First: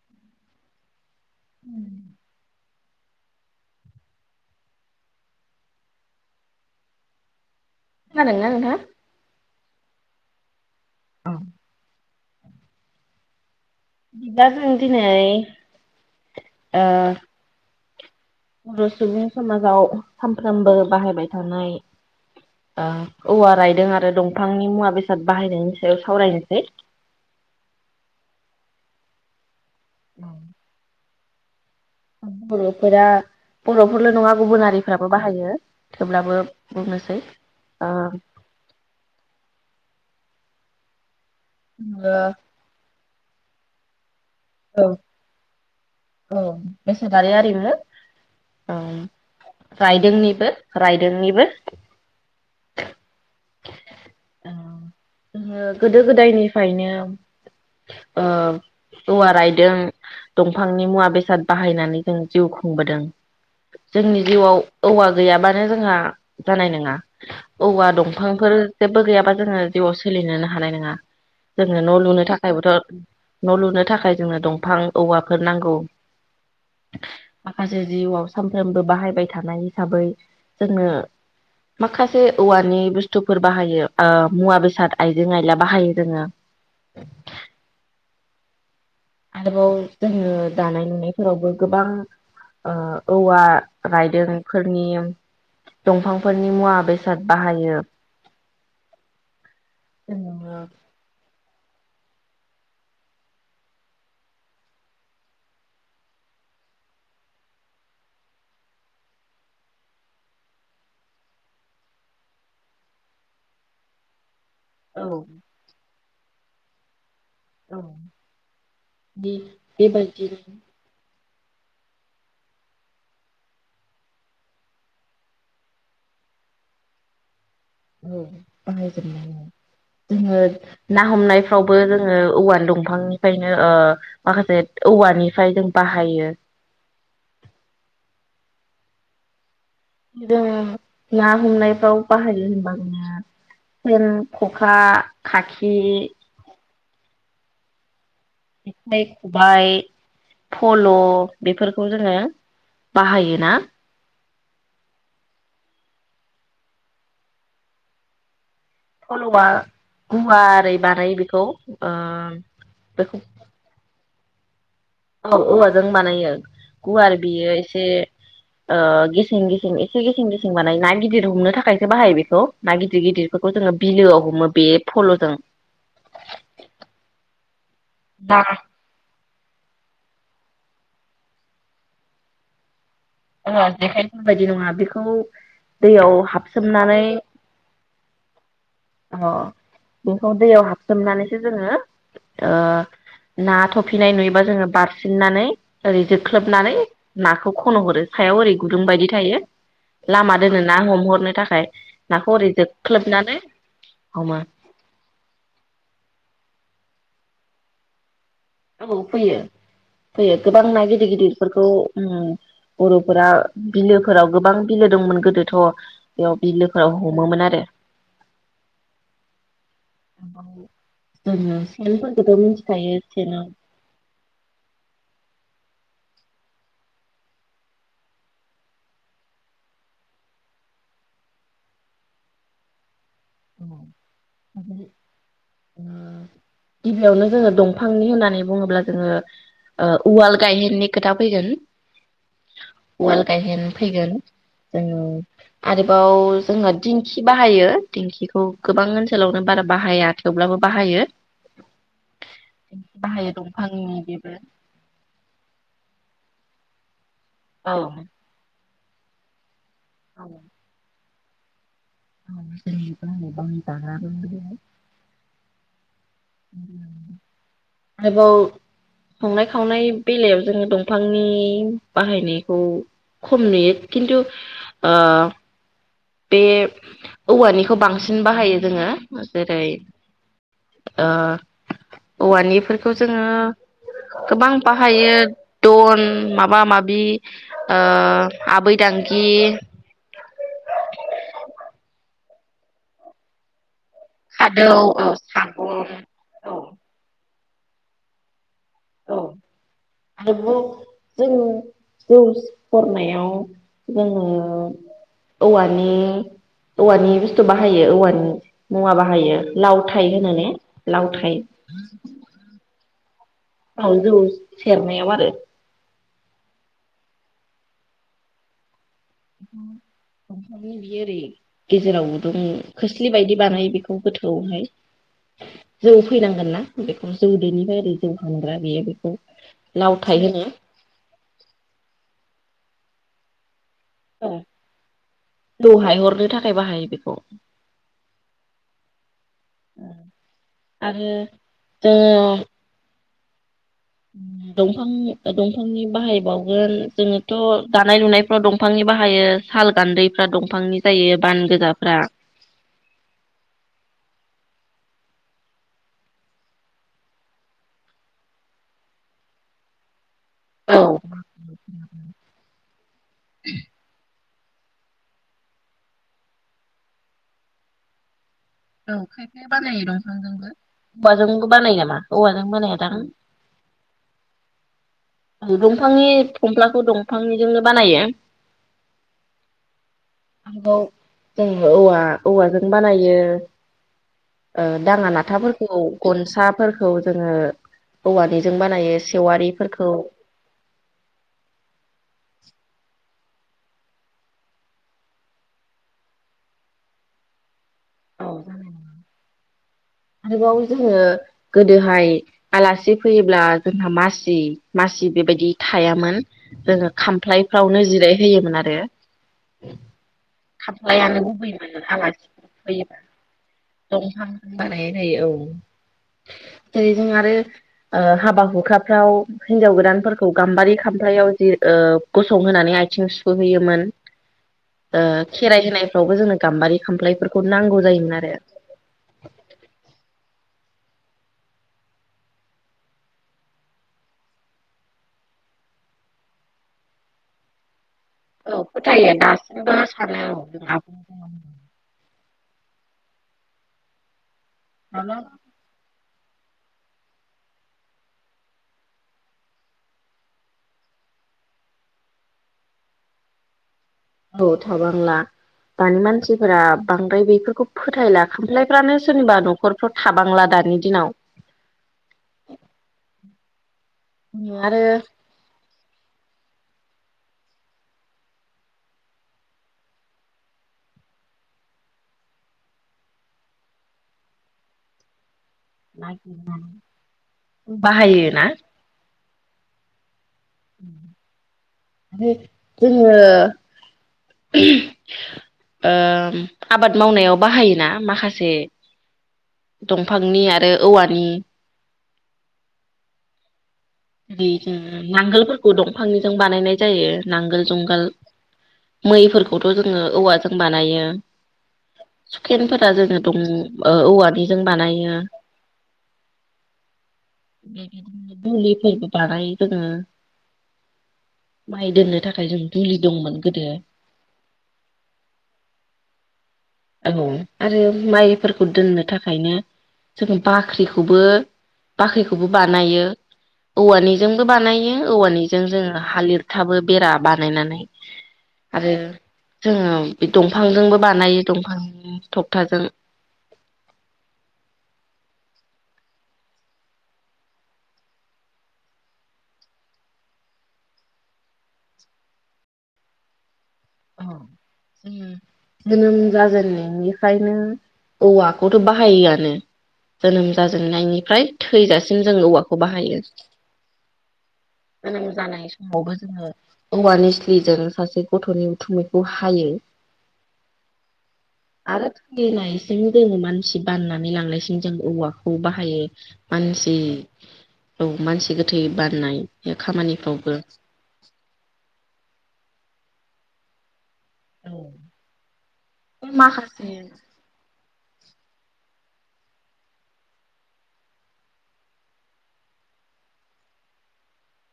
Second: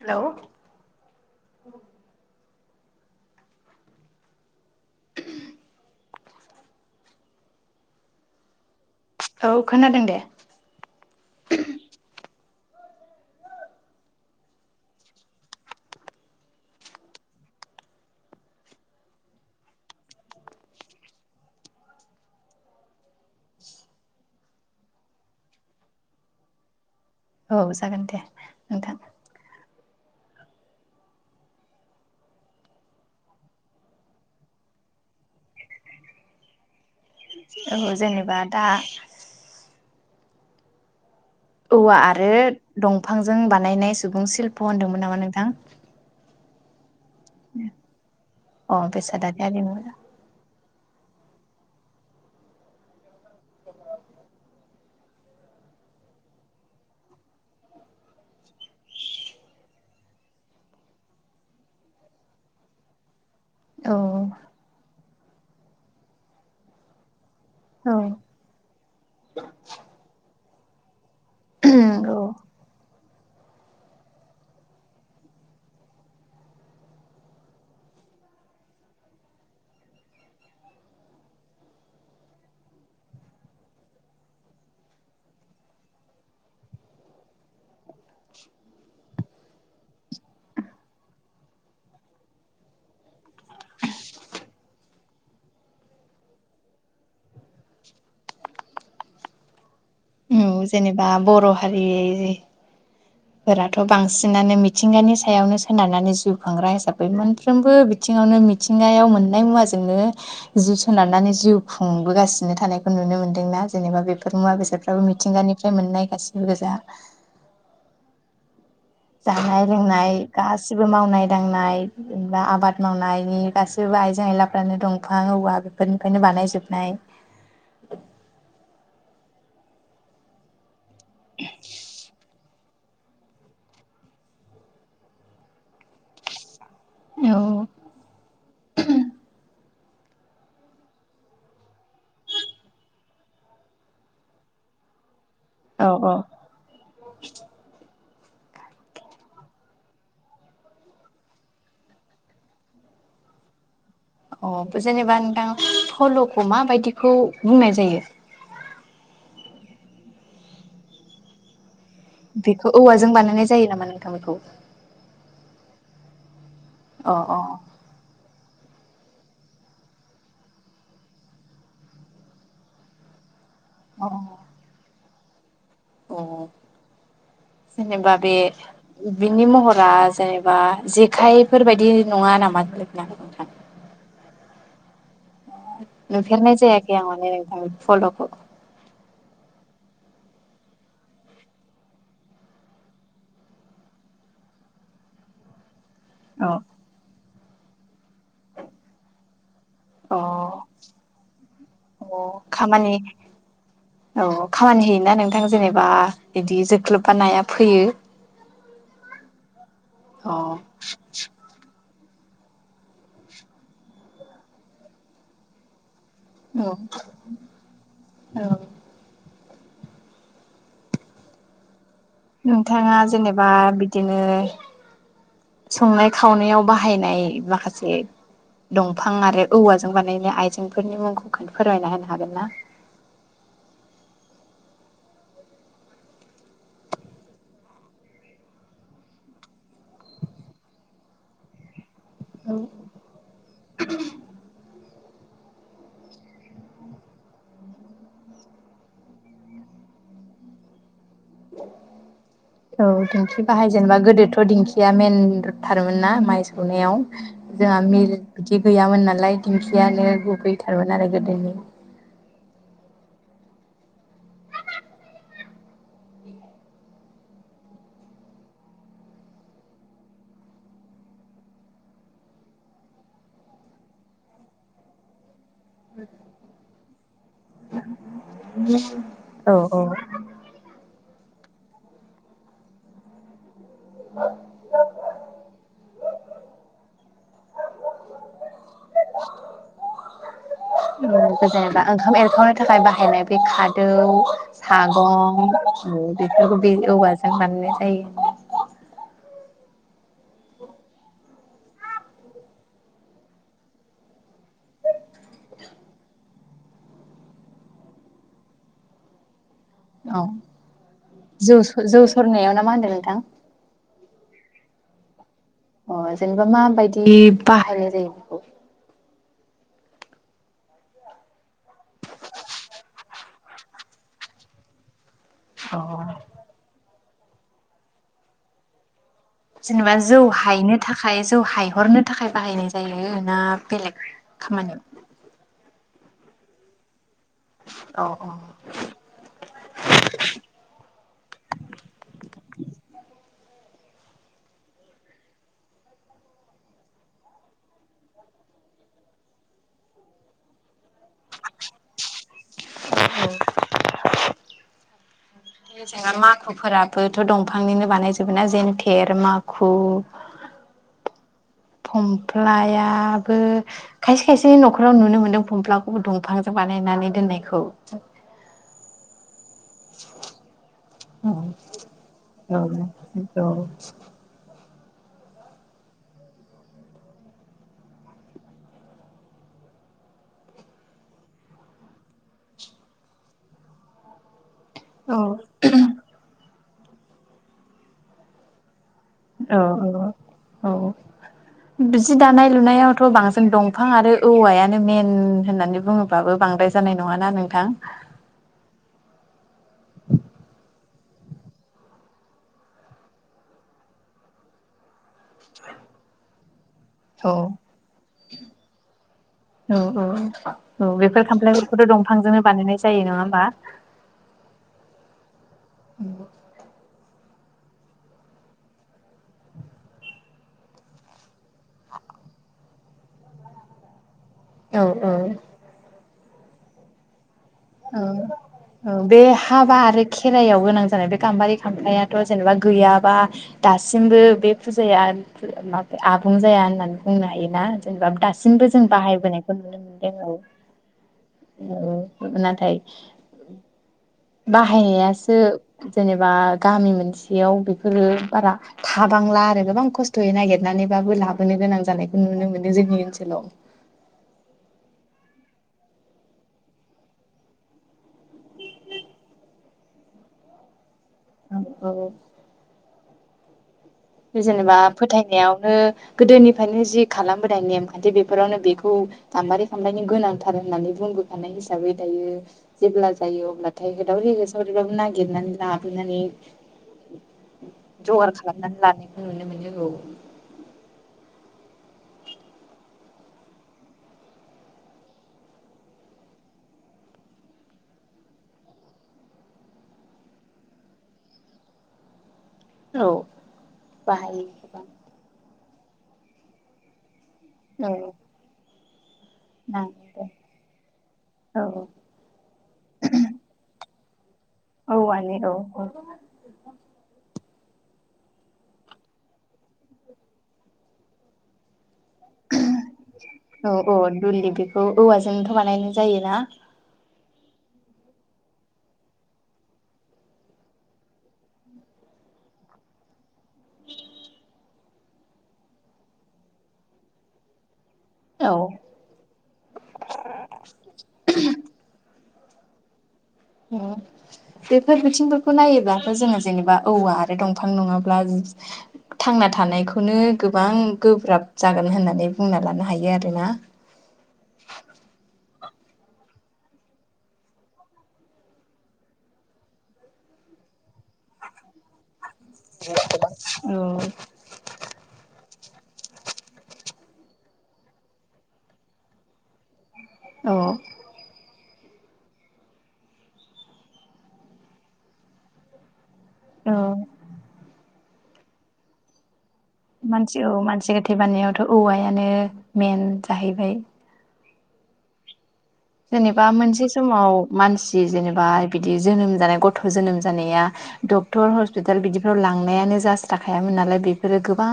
Hello Om. खोनादों ना नोंथांङा? औ खोनादों दे। बिदिबा जों दिनै ओ बर' सुबुं समाजाव सानफ्रोमबो बाहायबाय थानाय ओ औवा रायदों आरो दंफांनि मुवा बेसाद बाहायनायनि सायाव सावरायनोसै। औ जागोन दे नोंथां बर'फोरा बर'फोरल' नङा गुबुन हारिफोराबो बाहायो थेवब्लाबो बुंनोसै औ ओ जेनेबा दा औवा आरो औ दं बिफांजों बानायनाय सुबुं शिल्प' होनदोंमोन नामा नोंथां औ बेसादारि आरिमु अ बेसादारि आरिमु औ रायदोंनिबो रायदोंनिबो जोंङो गोदो गोदायनिफ्रायनो ओ औवा रायदों दंफांनि मुवा बेसाद बाहायनानै जों जिउ खुंबोदों। जोंनि औ जिउआव औवा गैयाबानो जोंहा जानाय नङा औवा औ दंफांफोर जेबो गैयाबा जोंङो जिउआव सोलिनोनो हानाय नङा जोंङो न' लुनो थाखायबोथ' न' लुनो थाखाय जोंनो दंफां औवाफोर नांगौ माखासे जिउआव सानफ्रामबो बाहायबाय थानाय हिसाबै जोंङो माखासे औवानि बुस्थुफोर बाहायो ओ मुवा बेसाद आइजें आइला बाहायो जोंङो। आरोबाव जोंङो दानाय लुनायफोरावबो गोबां औवा रायदोंफोरनि दंफांफोरनि मुवा बेसाद बाहायो। उम जोङो जेनेबा बर' हारि फोराथ' बांसिनानो मिथिंगानि सायावनो सोनारनानै जिउ खांग्रा हिसाबै मोनफ्रोमबो बिथिङावनो मिथिंगायाव मोननाय मुवाजोंनो जिउ सोनारनानै जिउ खुंबोगासिनो थानायखौ नुनो मोन्दोंना जेनेबा बेफोर मुवा बेसा औ मिथिंगानिफ्राय मोननाय गासिबो गोजा औ बे जानाय लोंनाय बेबायदिनो गासिबो मावनाय दांनाय जेनबा आबाद मावनायनि गासिबो आइजें आइलाफ्रानो दंफां औवा बेफोरनिफ्रायनो बानायजोबनाय। जोंङो ना हमनायफ्रावबो जोंङो औवानि दंफांनिफ्रायनो माखासे औवानिफ्राय जों बाहायो। औ जों ना हमनायफ्राव बाहायो होनबा जोंङो सेन खखा खाखि औ [inaudible] जेखाइ खबाइ फल' बेफोरखौ जोंङो बाहायोना? अ जेनेबा नोंथां फल'खौ माबायदिखौ बुंनाय जायो? फल'आ गुवा ओरै बानायो बेखौ ओ बेखौ औवाजों बानायनाय जायो नामा नोंथां? फल बखौ औ औवाजों बानायो। अ गुवार अ बियो एसे ओ गेसें गेसें एसे गेसें गेसें बानाय ना गिदिर हमनो थाखायसो बाहायो बेखौ ना गिदिर गिदिर। बेफोरखौ जोंङो अ बिलोआव हमो बे फल'जों अ जेनेबा बे ना ओ बे नोंनि महरा जेनेबा जेखायफोर बायदि नङा नामा? नोंथां ओहो जेखायफोर बायदि नङा बे खौ नुफेरनाय जायाखै आं मानि नोंथां फल'खौ अ बेखौ दैयाव हाबसोमनानैसो जोङो ओ ना थफिनाय नुयोबा जोङो बारसिननानै ओरै औ जोख्लोबनानै नाखौ खन' हरो सायाव ओरै गुदुं बायदि थायो अ लामा दोनो ना हमहरनो थाखाय अ नाखौ ओरै खामानि जोख्लोबनानै औ हमो। खामानि होयोना बा नाया फैयो औ फैयो अ फैयो गोबां ना गिदिर गादिरफोरखौ उम बर'फोरा बिलोफोराव गोबां बिलो दंमोन गोदोथ' बेयाव औ बिलोफोराव हमोमोन आरो उम फोरखौथ' नोंथाङा मिनथिखायो जेनेबा बिदिनो संनाय खावनायाव बाहायनाय माखासे दंफां आरो औवाजों बानायनाय आइजेंफोरनि मुंखौ फोरमायना होनो हागोन ना? ओ गिबियावनो जोङो दंफांनि होननानै बुङोब्ला जोङो ओ उवाल गायहेननि खोथा फैगोन उवाल गायहेन फैगोन औ आरोबाव जोंहा दिंखि बाहायो दिंखिखौ गोबां ओनसोलावनो बारा बाहाया थेवब्लाबो बाहायो औ बाहायो दिंखि बाहाय जेनबा दंफांनि बेबो गोदोथ' दिंखिया मेनथारमोन ना माइ सौनायाव औ जोंहा मि [unintelligible] गैयामोन नालाय दिंखियानो औ गुबैथारोमोन आरो गो बेनो [unintelligible] आरोबाव संनाय खावनाय बेलायाव जोङो दंफांनि बाहायनायखौ खम नुयो खिन्थु ओ बे औवानिखौ बांसिन बाहायो जोङो औ जेरै औ ओ औवानिफोरखौ जोङो गोबां बाहायो दन माबा माबि ओ आबै दांगि [inaudible] [inaudible] थाखाय बाहायनाय बे कार्ड दौ खादौ औ सागं सागं ओ औ बेफोरखौ बे औवा जों मोननाय जायो औ [inaudible] जों जौ सरनायाव जोङो औवानि-औवानि बुस्थु बाहायो औवानि मुवा बाहायो लावथाय औ होनो ने लावथाय जौसोर- जौसोरनायाव ना मा होनदों नोंथां औ जौ सेरनायाव आरो अ जेनेबा माबायदि बाहायनाय जायो बेखौ [inaudible] बियो ओरै गेजेराव गुदुं खोस्लि बायदि बानायो बेखौ गोथौआवहाय अ जौ फैनांगोनना जौदैनिफ्राय ओरै जौ हानग्रा बेयो बेखौ जेनेबा लावथाय जौ होनो हायनो थाखाय जौ हायहरनो थाखाय बाहायनाय जायो ना बेलेग खामानियाव हरनो थाखाय बाहायो बेखौ औ ओ आरो दों दंफां-दंफांनि बाहायबावगोन जोङोथ दानाय लुनायफ्राव दंफांनि बाहायो साल गान्दैफ्रा दंफांनि जायो बान गोजाफ्रा [inaudible] [inaudible] माखुफोराबोथ दंफांनिनो बानायजोबो ना जेनथेर माखु औ फमफ्लायाबो खायसे खायसेनि नखराव नुनो मोन्दों फमफ्लाखौबो दंफांजों बानायनानै दोननायखौ औ खाय फाया बानायो [unintelligible] जोंबो बा औ जोंबो बानायो नामा औवाजों बानायादां दंफांनि फंफ्लाखौ दंफांनिजोंनो बानायो [unintelligible] औवा-औवाजों बानायो ओ दाङा नाथाफोरखौ गनसा फोरखौ जोङो औवानिजों बानायो ओ सेवारिफोरखौ ओ औ बि जि दानाय लुनायावथ बांसिन दंफां आरो औवायानो मेन होननानै बुङोबाबो बांद्राय जानाय नङाना नोंथां [inaudible] आरोबाव जोङो गोदोहाय आलासि फैयोब्ला जोंहा मासि-मासि बेबायदि थायामोन जोङो औ खामफ्लायफ्रावनो जिरायहोयोमोन आरो औ औ खामफ्लायानो बेफोर गुबैयोमोन खामफ्लायफोरखौथ' दंफांजोंनो आलासिफोर बानायनाय फैयोबा जायो नङा होमबा दंफां [inaudible] जायो औ बेजों आरो ओ हाबा हुखाफ्राव हिनजाव गोदानफोरखौ गाम्बारि खामफ्रायाव जि ओ गसंहोनानै आथिं सुहोयोमोन। औ ओ औ खेराइ होनाय। रावबो गाम्बारि खामफ्लफोर। औ औ बे। हाबा आरो खेराइायाव गोनां जानाय बे गाम्बारि खामफ्लायाथ' जेनेबा गैयाबा दासिमबो बे फुजाया माब आबुं जाया होननानै बुंनो हायोना। जेनेबा दासिमबो जों बाहायबोनायखौ नुनो मोनदों औ औ नाथाय। बाहायनायासो। जेनेबा गामि मोनसेयाव बेफोरो बारा थाबांला आरो गोबां खस्थ'यै नागिरनानैबाबो लाबोनो गोनां जानायखौ नुनो मोनो जोंनि ओनसोलाव। औ थाबांला दानि मानसिफोरा बांद्राय बेफोरखौ फोथायला खामफ्लायफ्रानो सोरनिबा न'खरफ्राव थाबांला दानि दिनाव। औ-औ। [unintelligible] जेनेबा आरो फोथायनायावनो। गोदोनिफ्रायनो जि खालामबोनाय नेमखान्थि बेफोरावनो बेखौ गाम्बारि खामफ्लायनि गोनांथार होननानै बुंबोखानाय हिसाबै दायो जेब्ला जायो अब्लाथाय होदावरि होसावरिब्लााबो नागिरनानै। लाबोनानै नागिरनानै बाहायो जगार ना। खालामनानै नुनो मोनो ओ। बे जोङो। ओ आबाद मावनायाव बाहायोना माखासे दंफांनि आरो औवानि। औ। बाहायो बिनो गोबां नांगोलफोर। ग दंफांनिजों बानायनाय जायो। नांगोल जुंगाल। नांगौ मैफोरखौथ' जोङो औवाजों बानायो औ हुखेनफोरा जोङो दं। ओ औवा नि । औवानिऔ औ। दुलि। फोरबो बानाय जोङो। माइ दोननो थाखाय जों दुलि दंमोन गोदो औ-औ दुलि बेखौ औवाजोंथ' बानायनाय जायो ना। औ आरो माइफोरखौ दोननो थाखायनो जोङो बाख्रिखौबो बाख्रिखौबो बानायो औवानिजोंबो बानायो औवानिजों जोङो हा लिरथाबो बेरा बानायनानै। औ आरो जोङो बे दंफांजोंबो बानायो। थख्ताजों। बेफोर बिथिंफोरखौ नायोबथ' जोङो जेनेबा औवा आरो दंफां नङाब्ला थांना थानायखौनो गोबां गोब्राब जागोन होननानै बुंना लानो हायो आरो ना। जोनोम जाजेननायनिफ्रायनो औवाखौथ' बाहायोआनो जोनोम जाज। जोंनायनिफ्राय थैजासिम जों औवाखौ बाहायो। औ नबा जोङो औवानि निसलिजों सासे गथ'नि। उथुमैखौ हायो। औ [unintelligible] जोड़ो मानसि बाननानै लांनायसिम जों औवाखौ बाहायो औ मानसि औ मानसि गोथै बाननाय मानसि औ खामानिफ्रावबो मानसि गोथै बाननायावथ' औवायानो मेन जाहैबाय औ जेनेबा मोनसे समाव मानसि दि जेनेबा बिदि जोनोम जानाय गथ' जोनोम जानाया डक्टर हस्पिताल बिदिफ्राव लांनायानो जास्राखायामोन नालाय बेफोरो गोबां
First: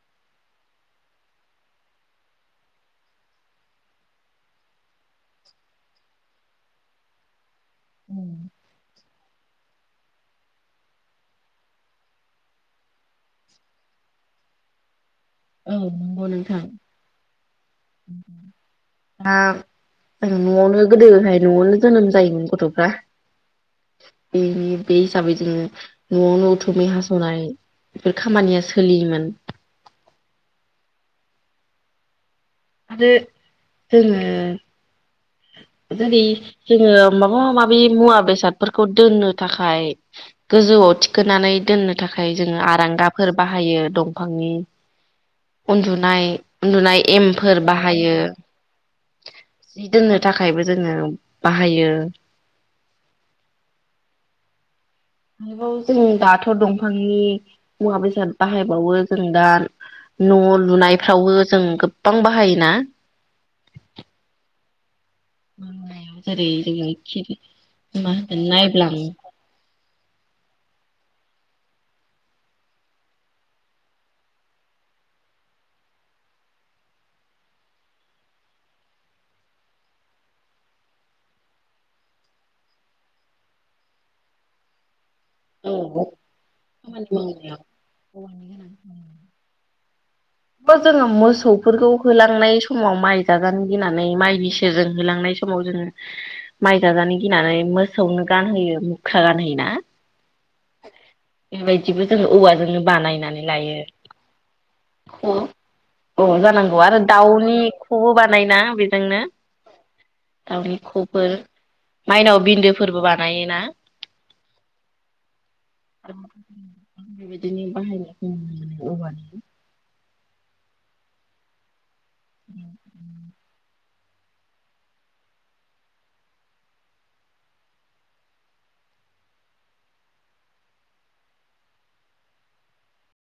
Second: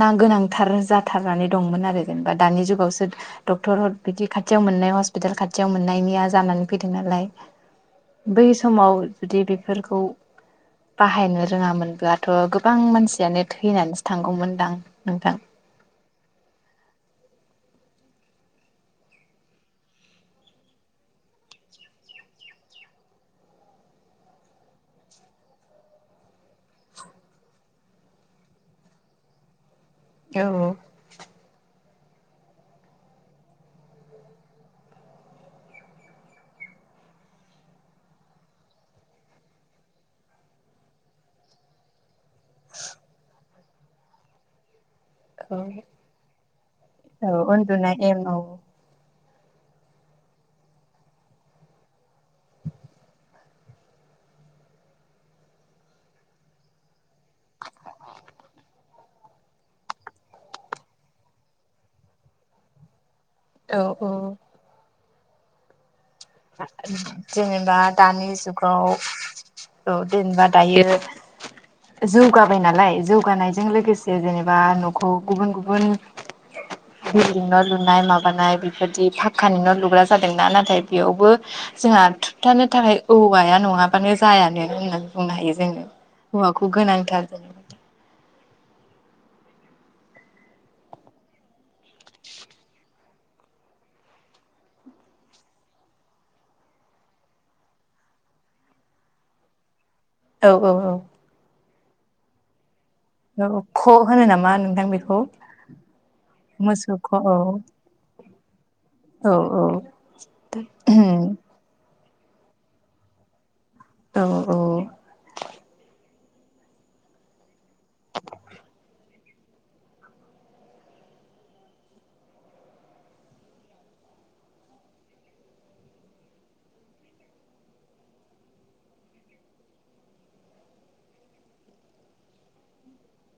ना गोनांथार जाथारनानै दंमोन आरो जेनेबा दानि जुगावसो डक्टर बिदि खाथि थियाव मोननाय हस्पिटाल खाथियाव मोननायनिया जानानै फैदों नालाय बै समाव जुदि बेफोरखौ बाहायनो रोङामोनब्लाथ' गोबां मानसियानो थैनानैसो थांगौमोनदां नोंथां औ नंगौ नोंथां [unintelligible] न'आवनो गोदोहाय न'आवनो जोनोम जायोमोन गथ'फ्रा बेनि बे हिसाबै जोङो न'आवनो उथुमै हास'नाय बेफोर खामानिया सोलियोमोन औ [unintelligible] जोङो माबा माबि मुवा बेसादफोरखौ दोननो थाखाय गोजौआव थिखोनानै दोननो थाखाय जोङो आरांगाफोर बाहायो दंफांनि औ उन्दुनाय उन्दुनाय औ एम फोर उन्दुनाय बाहायो एम औ जि दोननो थाखायबो जोङो बाहायो [unintelligible] जों दाथ' दंफां नि मुवा बेसाद बाहायबावो जों दा न' लुनायफ्रावबो जों गोबां बाहायोना औ औ [unintelligible] जोङो खिरि जेनेबा मा दानि होनगोन जुगाव नायब्लां औ देनेबा दायो जौगाबाय नालाय जौगानायजों लोगोसे जेनेबा न'खौ गुबुन गुबुन बिल्दिं न' लुनाय माबानाय बेफोरदि फाकानि न' लुग्रा जादोंना नाथाय बेयावबो जोंहा थोबथानो थाखाय औवाया नङाबानो जायानो बुंनो हायो औ जोङो औवाखौ खामानि गोनांथार ज मावनायाव औवानि [unintelligible] जोङो मोसौफोरखौ होलांनाय समाव माइ जाजानो गिनानै माइनि सेरजों होलांनाय समाव जोङो माइ जाजानो गिनानै मोसौनो गानहोयो मुख्रा गानहोयो ना औ औ बेबायदिबो जोङो औवाजोंनो बानायनानै औ लायो ख' होनो नामा नोंथां बेख [unintelligible] अ जानांगौ आरो औ दाउनि ख'बो बानायोना बेजोंनो औ दाउनि ख'फोर माइनाव बिन्दोफोरबो बानायोना औ औ [unintelligible] दिनो बाहायनायखौ [unintelligible] औवानि [inaudible]